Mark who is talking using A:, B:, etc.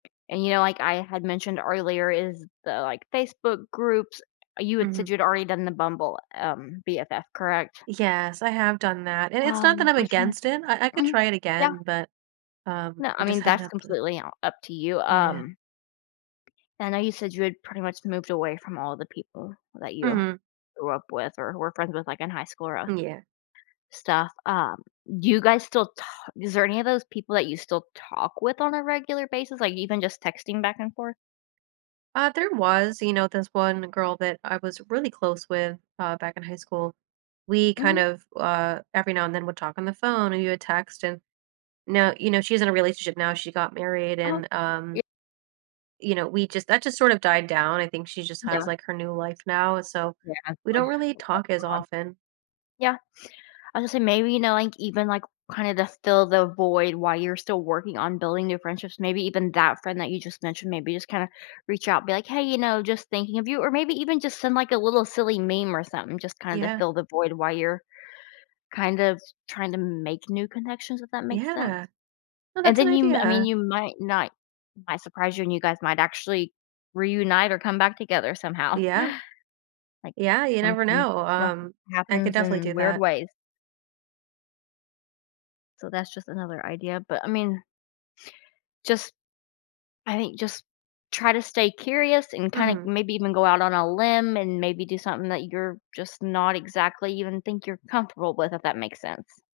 A: And, you know, like I had mentioned earlier is the, like, Facebook groups, uh, you had said
B: Mhm.
A: you'd already done the Bumble, um, BFF, correct?
B: Yes, I have done that, and it's not
A: Um,
B: that I'm
A: I was tryna
B: against it, I I could
A: think. Mhm.
B: try it
A: Yeah.
B: again, but, um,
A: No,
B: we
A: I
B: just
A: mean,
B: haven't
A: that's
B: had the
A: completely on up to you,
B: Yeah.
A: um, I know you had said you pretty much moved away from all the people that you
B: Mhm.
A: grew up with or were friends with, like, in high school or, uh
B: Mm, yeah.
A: stuff, um, do you guys still ta is there any of those people that you still talk with on a regular basis, like even just texting back and forth?
B: Uh, there was, you know, this one girl that I was really close with, uh, back in high school. We kind
A: Mhm.
B: of, uh, every now and then would talk on the phone and we would text and now, you know, she's in a relationship now, she got married
A: Uh-huh.
B: and, um,
A: Ye
B: you know, we just that just sort of died down, I think she just has
A: Yeah.
B: like her new life now, so
A: Yeah, I
B: we don't
A: hear
B: really
A: that one.
B: talk as often.
A: Yeah. I'll just say maybe, you know, like, even, like, kinda the fill the void while you're still working on building new friendships, maybe even that friend that you just mentioned, maybe just kinda reach out, be like, "Hey," you know, "just thinking of you." Or maybe even just send, like, a little silly meme or something, just kinda
B: Yeah.
A: fill the void while you're kind of trying to make new connections, if that makes sense,
B: Yeah. Oh,
A: and
B: that's an
A: then you m I mean,
B: idea.
A: you might not it might surprise you and you guys might actually reunite or come back together somehow.
B: Yeah.
A: Like,
B: Yeah, you never
A: sometimes
B: know,
A: stuff
B: um, I could
A: happens
B: definitely do
A: in weird
B: that.
A: ways. So that's just another idea, but I mean just I think just try to stay curious and kinda
B: Mhm.
A: maybe even go out on a limb and maybe do something that you're just not exactly even think you're comfortable with, if that makes sense.